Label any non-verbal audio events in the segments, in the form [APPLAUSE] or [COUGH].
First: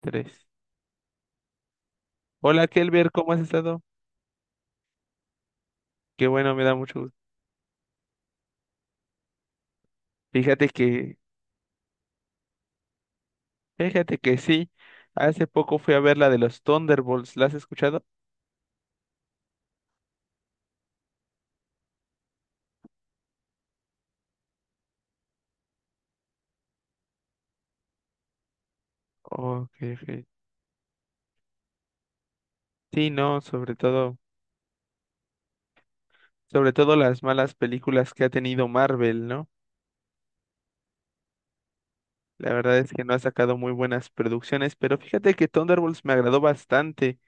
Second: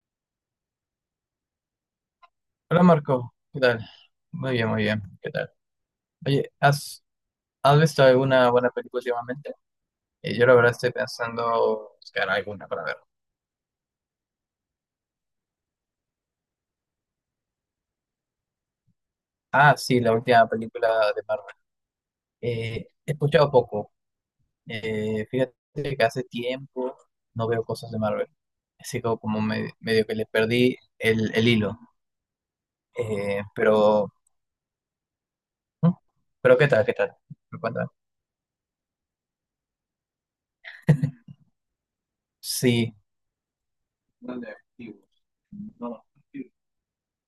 Tres. Hola, Hola Kelber, ¿cómo Marco, has ¿qué estado? tal? Muy bien, ¿qué tal? Qué Oye, bueno, me da mucho gusto. ¿has visto alguna buena película últimamente? Yo la Fíjate verdad estoy que, pensando buscar alguna para ver. fíjate que sí. Hace poco fui a ver la de los Thunderbolts. ¿La has escuchado? Ah, sí, la última película de Marvel. He escuchado poco. Fíjate que hace tiempo no veo cosas de Marvel. Así Ok, medio que ok. le perdí el hilo. Sí, no, Pero, ¿hmm? Pero ¿qué sobre tal? ¿Qué todo tal? las malas ¿Me cuentas? películas que ha tenido Marvel, ¿no? La verdad es Sí. que no ha sacado muy buenas ¿Dónde? producciones, pero fíjate que Thunderbolts No. me agradó bastante.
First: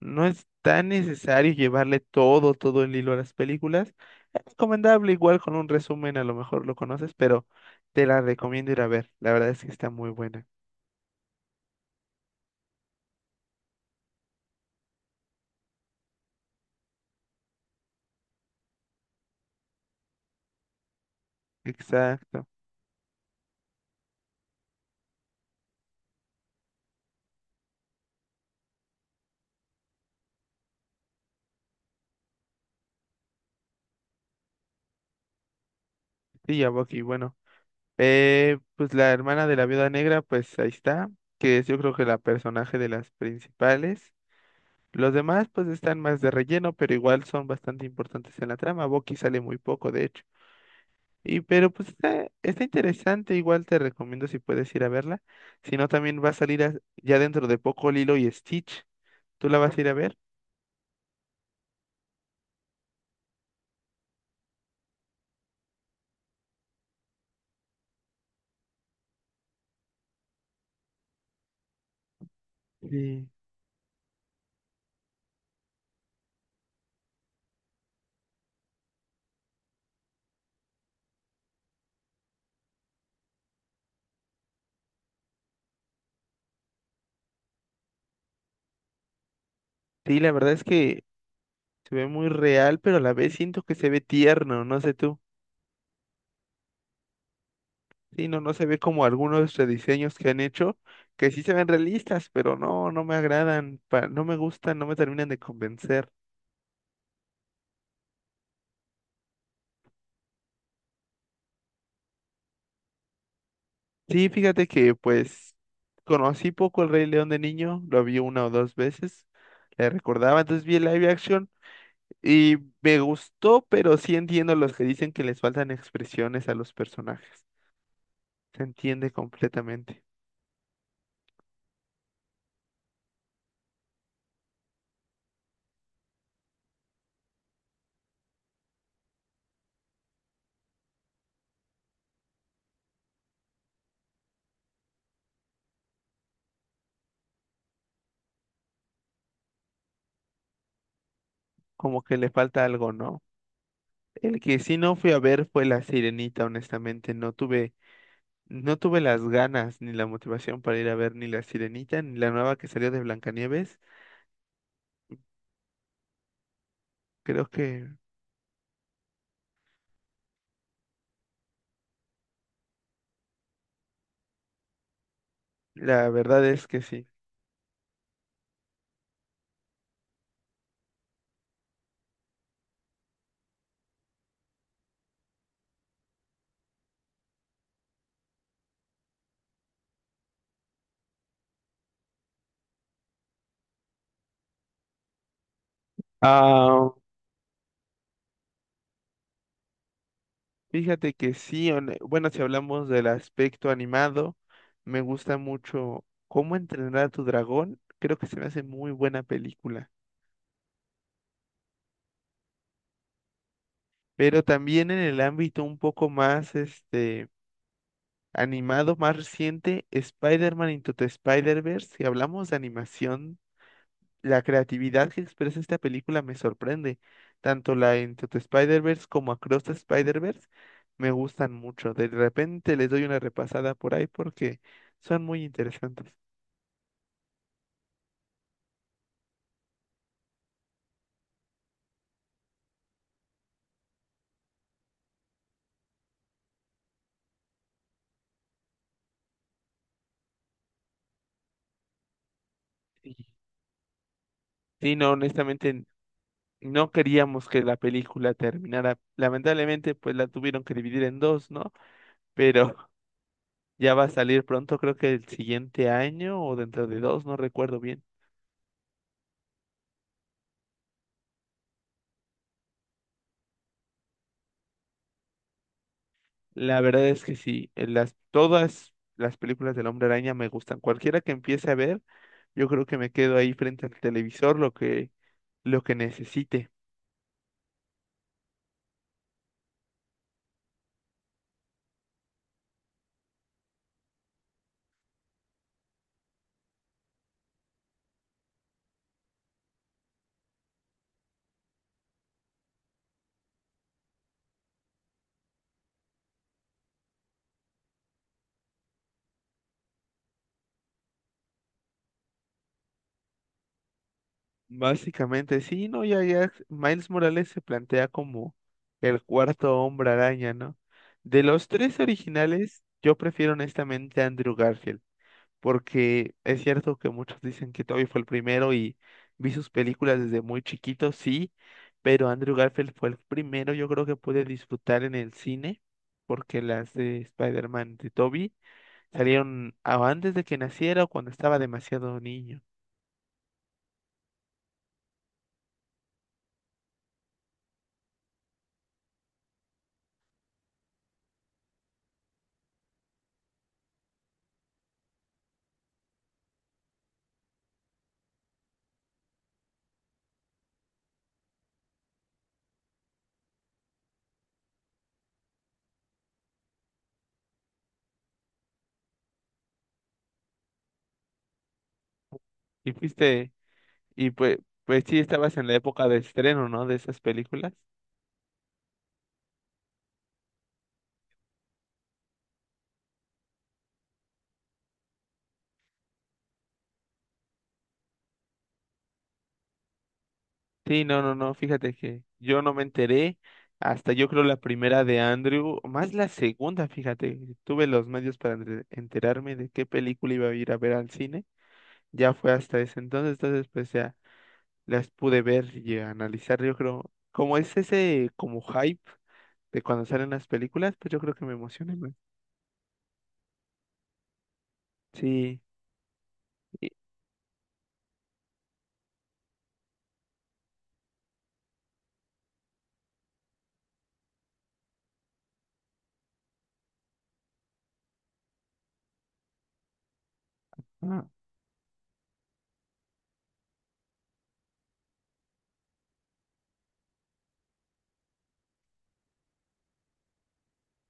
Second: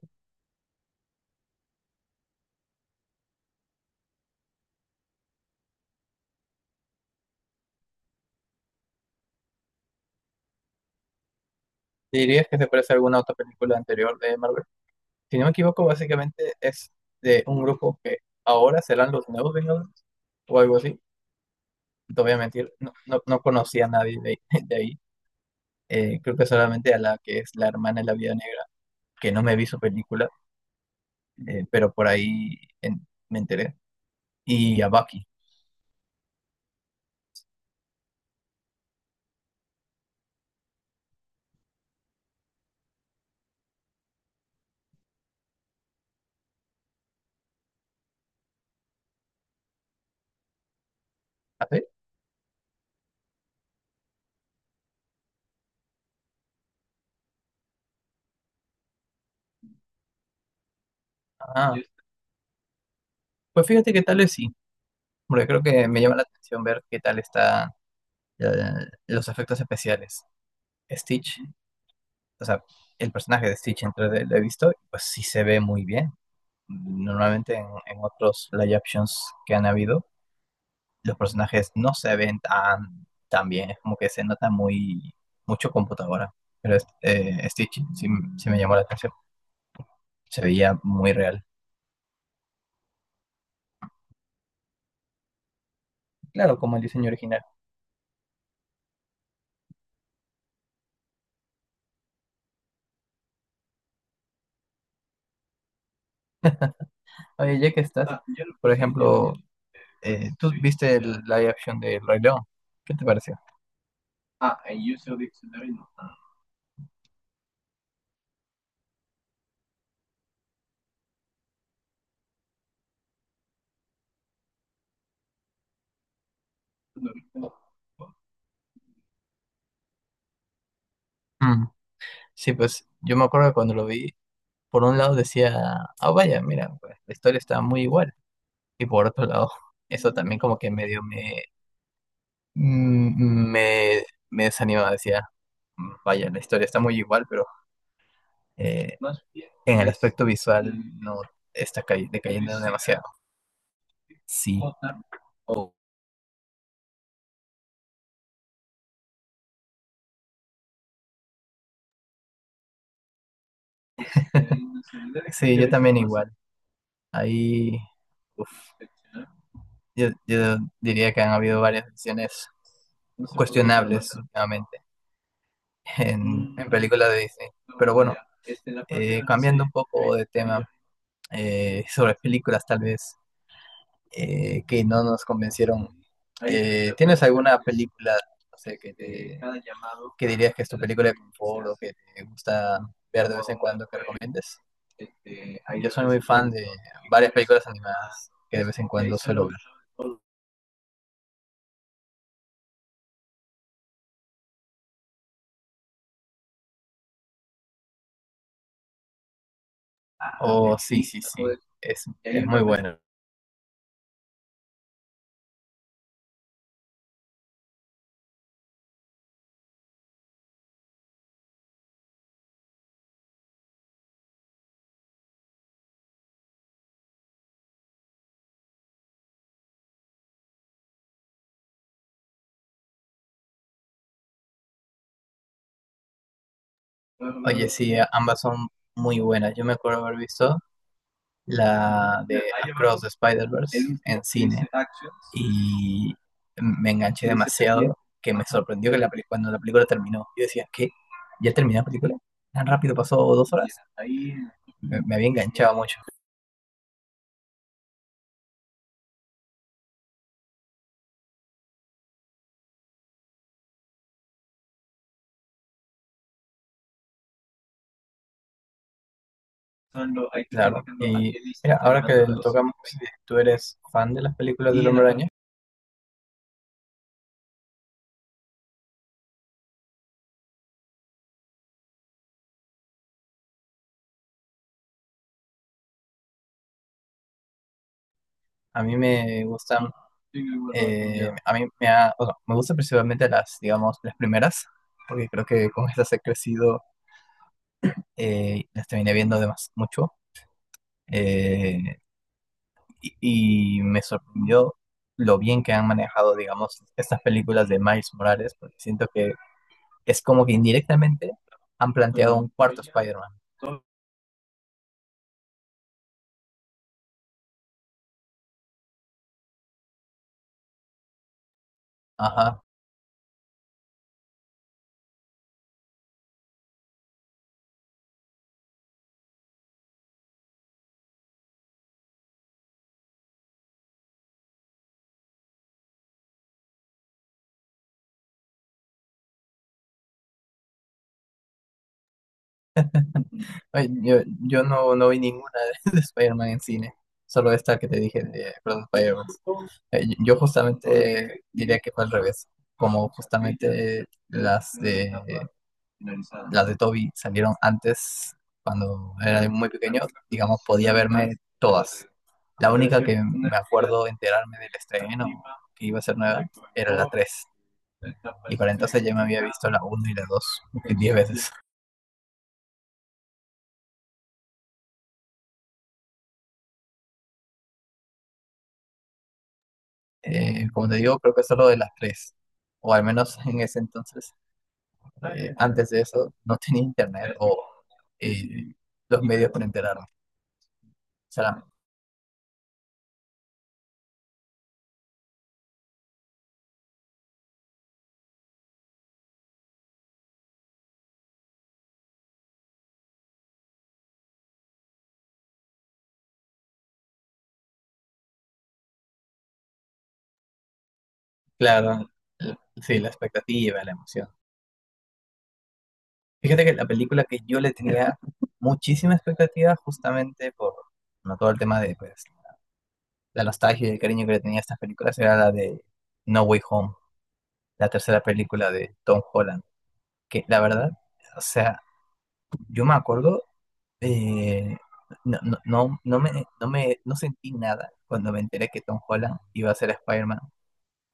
No es tan necesario llevarle todo el hilo a las películas. Es recomendable, igual con un resumen, a lo mejor lo conoces, pero te la recomiendo ir a ver. La verdad es que está muy buena. ¿Dirías que se parece a alguna otra película anterior de Marvel? Si no me equivoco, básicamente es de un grupo que ahora serán los nuevos Vengadores o algo así. No te voy a Exacto. mentir, no conocía a nadie [LAUGHS] de ahí. Creo que solamente a la que es la hermana de la Vida Negra, que no me vi su película, pero me enteré. Y a Bucky. Sí, ya Bucky, bueno. Pues la hermana de la viuda negra, pues ahí está, que es yo creo que la personaje de las principales. Los demás pues están más de relleno, pero igual son bastante importantes en la trama. Bucky sale muy poco, de hecho. Y ¿Ah, pero sí? pues está interesante, igual te recomiendo si puedes ir a verla. Si no, también va a salir ya dentro de poco Lilo y Stitch. ¿Tú la vas a ir a ver? Ah, pues fíjate que tal es sí, porque creo que me llama la atención ver qué tal están los efectos especiales. Stitch o sea, el Sí. personaje de Stitch entre lo he visto, pues sí se ve muy bien. Normalmente en otros live actions que han habido, los personajes no se ven tan bien, es como que se nota mucho computadora. Stitch sí, sí me llamó la atención, Sí, la se verdad es veía que muy real. se ve muy real, pero a la vez siento que se ve tierno, no sé tú. Claro, como el diseño original. Sí, no, no se ve como algunos rediseños que han hecho, que sí se ven realistas, pero no, no me agradan, no me gustan, no me terminan de convencer. Oye, ya que estás, por ejemplo, tú viste el live action de El Rey León, ¿qué te pareció? Sí, fíjate que pues conocí poco el Rey León de niño, lo vi una o dos veces, le recordaba, entonces vi el live action y me gustó, pero sí entiendo los que dicen que les faltan expresiones a los personajes. Se entiende completamente, Mm, Sí, pues yo me acuerdo que cuando lo vi, por un lado decía, ah, vaya, mira, pues, la historia está muy igual. Y por otro lado, [LAUGHS] eso también como que medio me, mm, me desanimaba, decía, Vaya, la historia está muy igual, pero eh, en el aspecto visual no está como que le decayendo falta algo, demasiado". ¿no? El que Sí, sí no fui a ver fue La Sirenita, honestamente, no tuve las ganas ni la motivación para ir a ver ni La Sirenita ni la nueva que salió de Blancanieves. [LAUGHS] sí, yo también igual. Creo que Ahí yo diría que han habido varias decisiones cuestionables últimamente la verdad es en que sí. películas de Disney. Pero bueno, cambiando un poco de tema, sobre películas tal vez que no nos convencieron. ¿Tienes alguna película, no sé, que dirías que es tu película de confort o que te gusta ver de vez en cuando que recomiendes? Yo soy muy fan de varias películas animadas que de vez en cuando suelo ver. Fíjate que sí, bueno, si hablamos del aspecto animado, me gusta mucho Cómo entrenar a tu dragón, creo que se me hace muy buena película, Oh, sí, sí, sí, es muy bueno. pero también en el ámbito un poco más animado, más reciente, Spider-Man Into the Spider-Verse, si hablamos de animación. La creatividad que expresa esta película me sorprende. Tanto la Into the Spider-Verse como Across the Spider-Verse me gustan mucho. De repente les doy una repasada por ahí porque son muy interesantes. Oye, sí, ambas son muy buenas. Yo me acuerdo haber visto la de Across the Spider-Verse en cine y me enganché demasiado que me sorprendió que cuando la película terminó, yo decía, ¿qué? ¿Ya terminó la película? ¿Tan rápido pasó Sí, dos horas? Sí, Me no, había enganchado honestamente mucho. no queríamos que la película terminara. Lamentablemente, pues la tuvieron que dividir en dos, ¿no? Pero [LAUGHS] ya va a salir pronto, creo que el siguiente año o dentro de dos, no recuerdo bien. Claro. Y mira, ahora que lo tocamos, tú eres fan de las películas del Hombre Araña. La verdad es que sí, todas las películas del Hombre Araña me gustan. Cualquiera que empiece a ver, yo creo que me quedo ahí frente al televisor lo que necesite. A mí me gustan, a mí me, ha, o sea, me gustan principalmente digamos, las primeras, porque creo que con estas he crecido, las terminé viendo además mucho, eh, y me sorprendió lo bien que han manejado, digamos, estas películas de Miles Morales, porque siento que es como que indirectamente han planteado un cuarto Spider-Man. Básicamente, sí, no, ya, Miles Morales se plantea como el cuarto Hombre Araña, ¿no? De los tres Ajá. originales, yo prefiero honestamente a Andrew Garfield, porque es cierto que muchos dicen que Toby fue el primero y vi sus películas desde muy chiquito, sí, pero Andrew Garfield fue el primero, yo creo que pude disfrutar en el cine, porque las de Spider-Man de Toby salieron antes de que naciera o cuando estaba demasiado niño. Ay, yo no vi ninguna [LAUGHS] de Spider-Man en cine, solo esta que te dije de Across the Spider-Verse. Yo justamente diría que fue al revés, como justamente las de Toby salieron antes, cuando era muy pequeño, digamos, podía verme todas. La única que me acuerdo enterarme del estreno, que iba a ser nueva, era la tres. Y para entonces ya me había visto la uno y la 2 10 veces. Y fuiste, y pues, pues sí, estabas en la época de estreno, ¿no? De esas películas. Como te digo, creo que solo de las tres, o al menos en ese entonces, antes de eso no tenía internet o eh, los medios para enterarme. Sí, O sea, fíjate que yo no me enteré hasta yo creo la primera de Andrew, más la segunda, fíjate, tuve los medios para enterarme de qué película iba a ir a ver al cine, ya fue hasta ese entonces, entonces pues ya las pude ver y analizar, yo creo, como es ese como hype de cuando salen las películas, pues yo creo que me emocioné claro, más. sí, la expectativa, la emoción. Sí, Fíjate que la y- película que yo le tenía muchísima expectativa justamente por, bueno, todo el tema de pues, la nostalgia y el cariño que le tenía a estas películas era la de No Way Home, la tercera película de Tom Holland, que la verdad, ah, o sea, yo me acuerdo, eh, no, no, no, no me, no sentí nada cuando me enteré que Tom Holland iba a ser Spider-Man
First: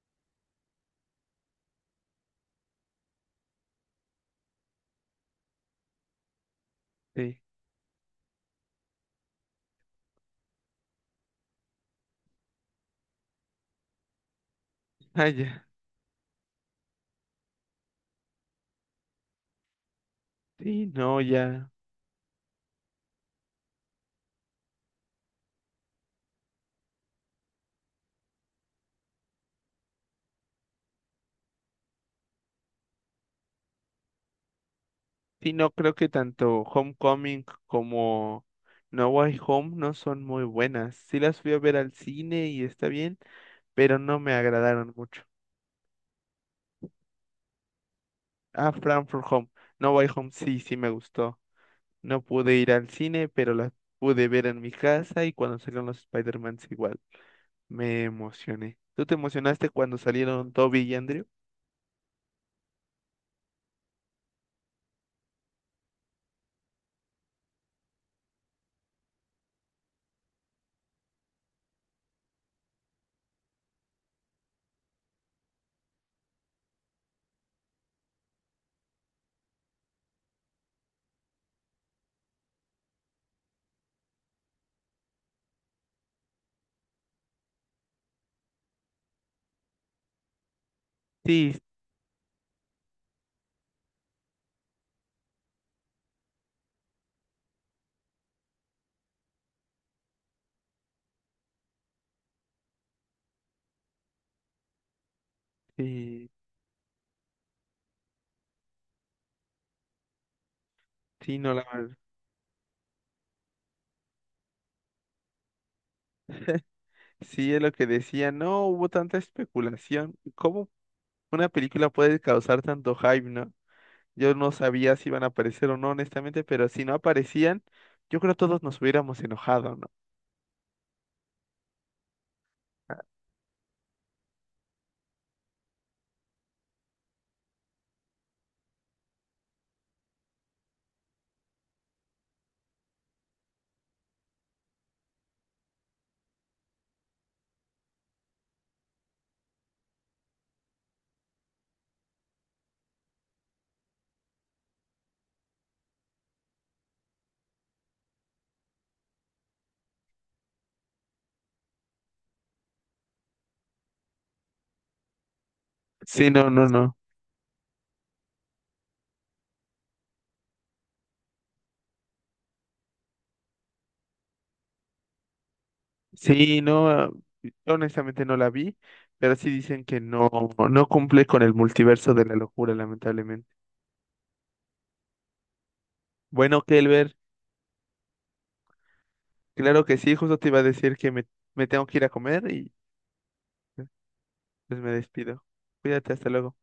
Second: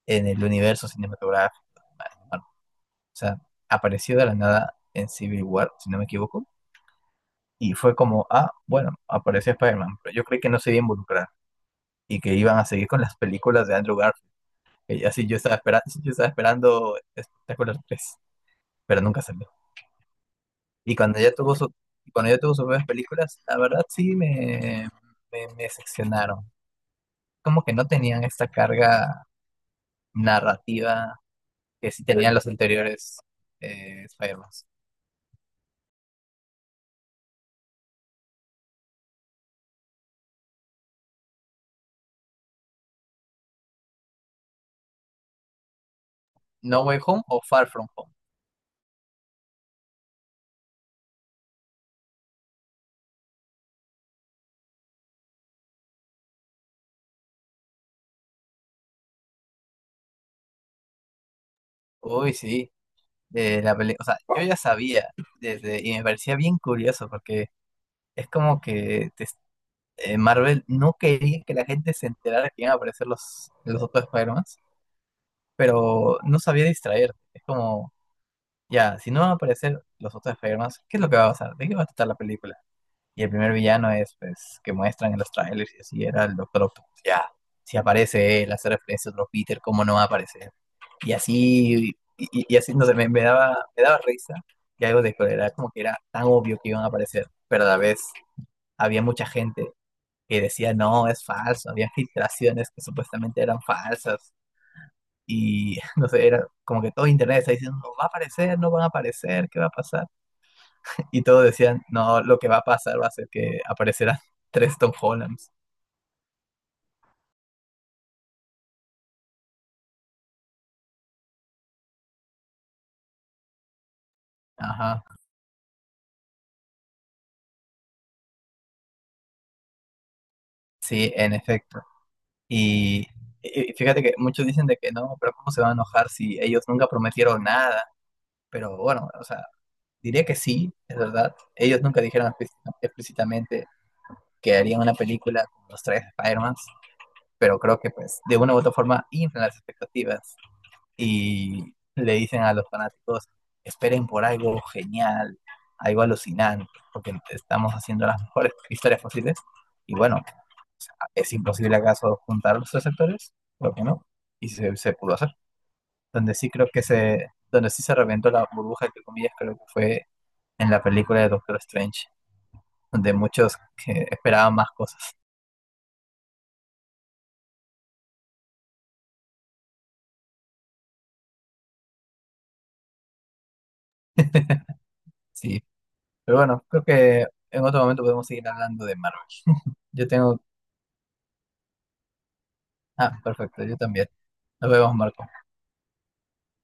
en el universo cinematográfico. Bueno, o sea, apareció de la nada en Civil War, si no me equivoco. sí, Y fue como, ah, bueno, apareció Spider-Man, pero yo creí que no se iba a involucrar y que iban a seguir con las películas de Andrew Garfield. Y [LAUGHS] así ah, yo estaba ya, esperando, Espectacular 3, pero nunca salió. sí, Y cuando no, ya tuvo ya. su, cuando ya tuvo sus nuevas películas, la verdad me decepcionaron. Como que no tenían esta carga narrativa que sí tenían los anteriores Spider-Man. Sí, no creo que tanto Homecoming como No Way Home no son muy buenas. Sí las fui a ver al cine y está bien, pero no me agradaron mucho. ¿No Way Home o Far From Home? Ah, Frankfurt Home. No Way Home sí, sí me gustó. No pude ir al cine, pero las pude ver en mi casa y cuando salieron los Spider-Mans igual. Me emocioné. ¿Tú te emocionaste cuando salieron Toby y Andrew? Uy, sí. O sea, yo ya sabía desde, y me parecía bien curioso porque Es como que te- Marvel no quería que la gente se enterara que iban a aparecer los otros Spider-Man, pero no sabía distraer. Es como, ya, si no van a aparecer los otros Spider-Man, ¿qué es lo que va a pasar? ¿De qué va a tratar la película? Y el primer villano es, pues, que muestran en los trailers y así, era el Doctor Octopus. Ya, si aparece él, hace referencia a otro Peter, ¿cómo no va a aparecer? Y Sí, así, y así, no sé, me daba risa y algo de cólera, como que era tan obvio que iban a aparecer, pero a la vez había mucha gente que decía, no, es falso, había filtraciones que supuestamente eran falsas. Y [LAUGHS] no sé, sí, era como que todo internet está diciendo, no va a aparecer, no van a aparecer, ¿qué va a pasar? Y sí, todos no decían, la... no, lo que va a pasar va a ser que aparecerán [LAUGHS] tres Tom Hollands. Sí, es lo que decía. No hubo tanta especulación. ¿Cómo una película puede causar tanto hype, no? Yo no sabía Ajá, si iban a aparecer o no, honestamente, pero si no aparecían, yo creo que todos nos hubiéramos enojado, ¿no? sí, en efecto. Y, fíjate que muchos dicen de que no, pero ¿cómo se van a enojar si ellos nunca prometieron nada? Pero bueno, o sea, diría que sí, es verdad. Ellos nunca dijeron explícitamente que harían una película con los tres Spider-Mans, pero creo que pues de una u otra forma inflan las expectativas y le dicen a los fanáticos, esperen por algo genial, algo alucinante, porque estamos haciendo las mejores [LAUGHS] historias posibles. Y bueno, ¿es imposible acaso juntar los tres sectores? Creo que no. Y se pudo hacer. Sí, no, no, no. Donde sí se reventó la burbuja, entre comillas, creo que fue en la película de Doctor Strange, donde muchos que esperaban más cosas. Sí, no, ah, yo honestamente no la vi, pero sí dicen que no, no cumple con el multiverso de la locura, lamentablemente. Sí, pero Bueno, bueno, creo Kelber, que en otro momento podemos seguir hablando de Marvel. [LAUGHS] claro que Yo sí, justo tengo... te iba a decir que me tengo que ir a comer y Ah, perfecto, yo también. Nos pues me vemos, Marco. despido. Cuídate, hasta luego.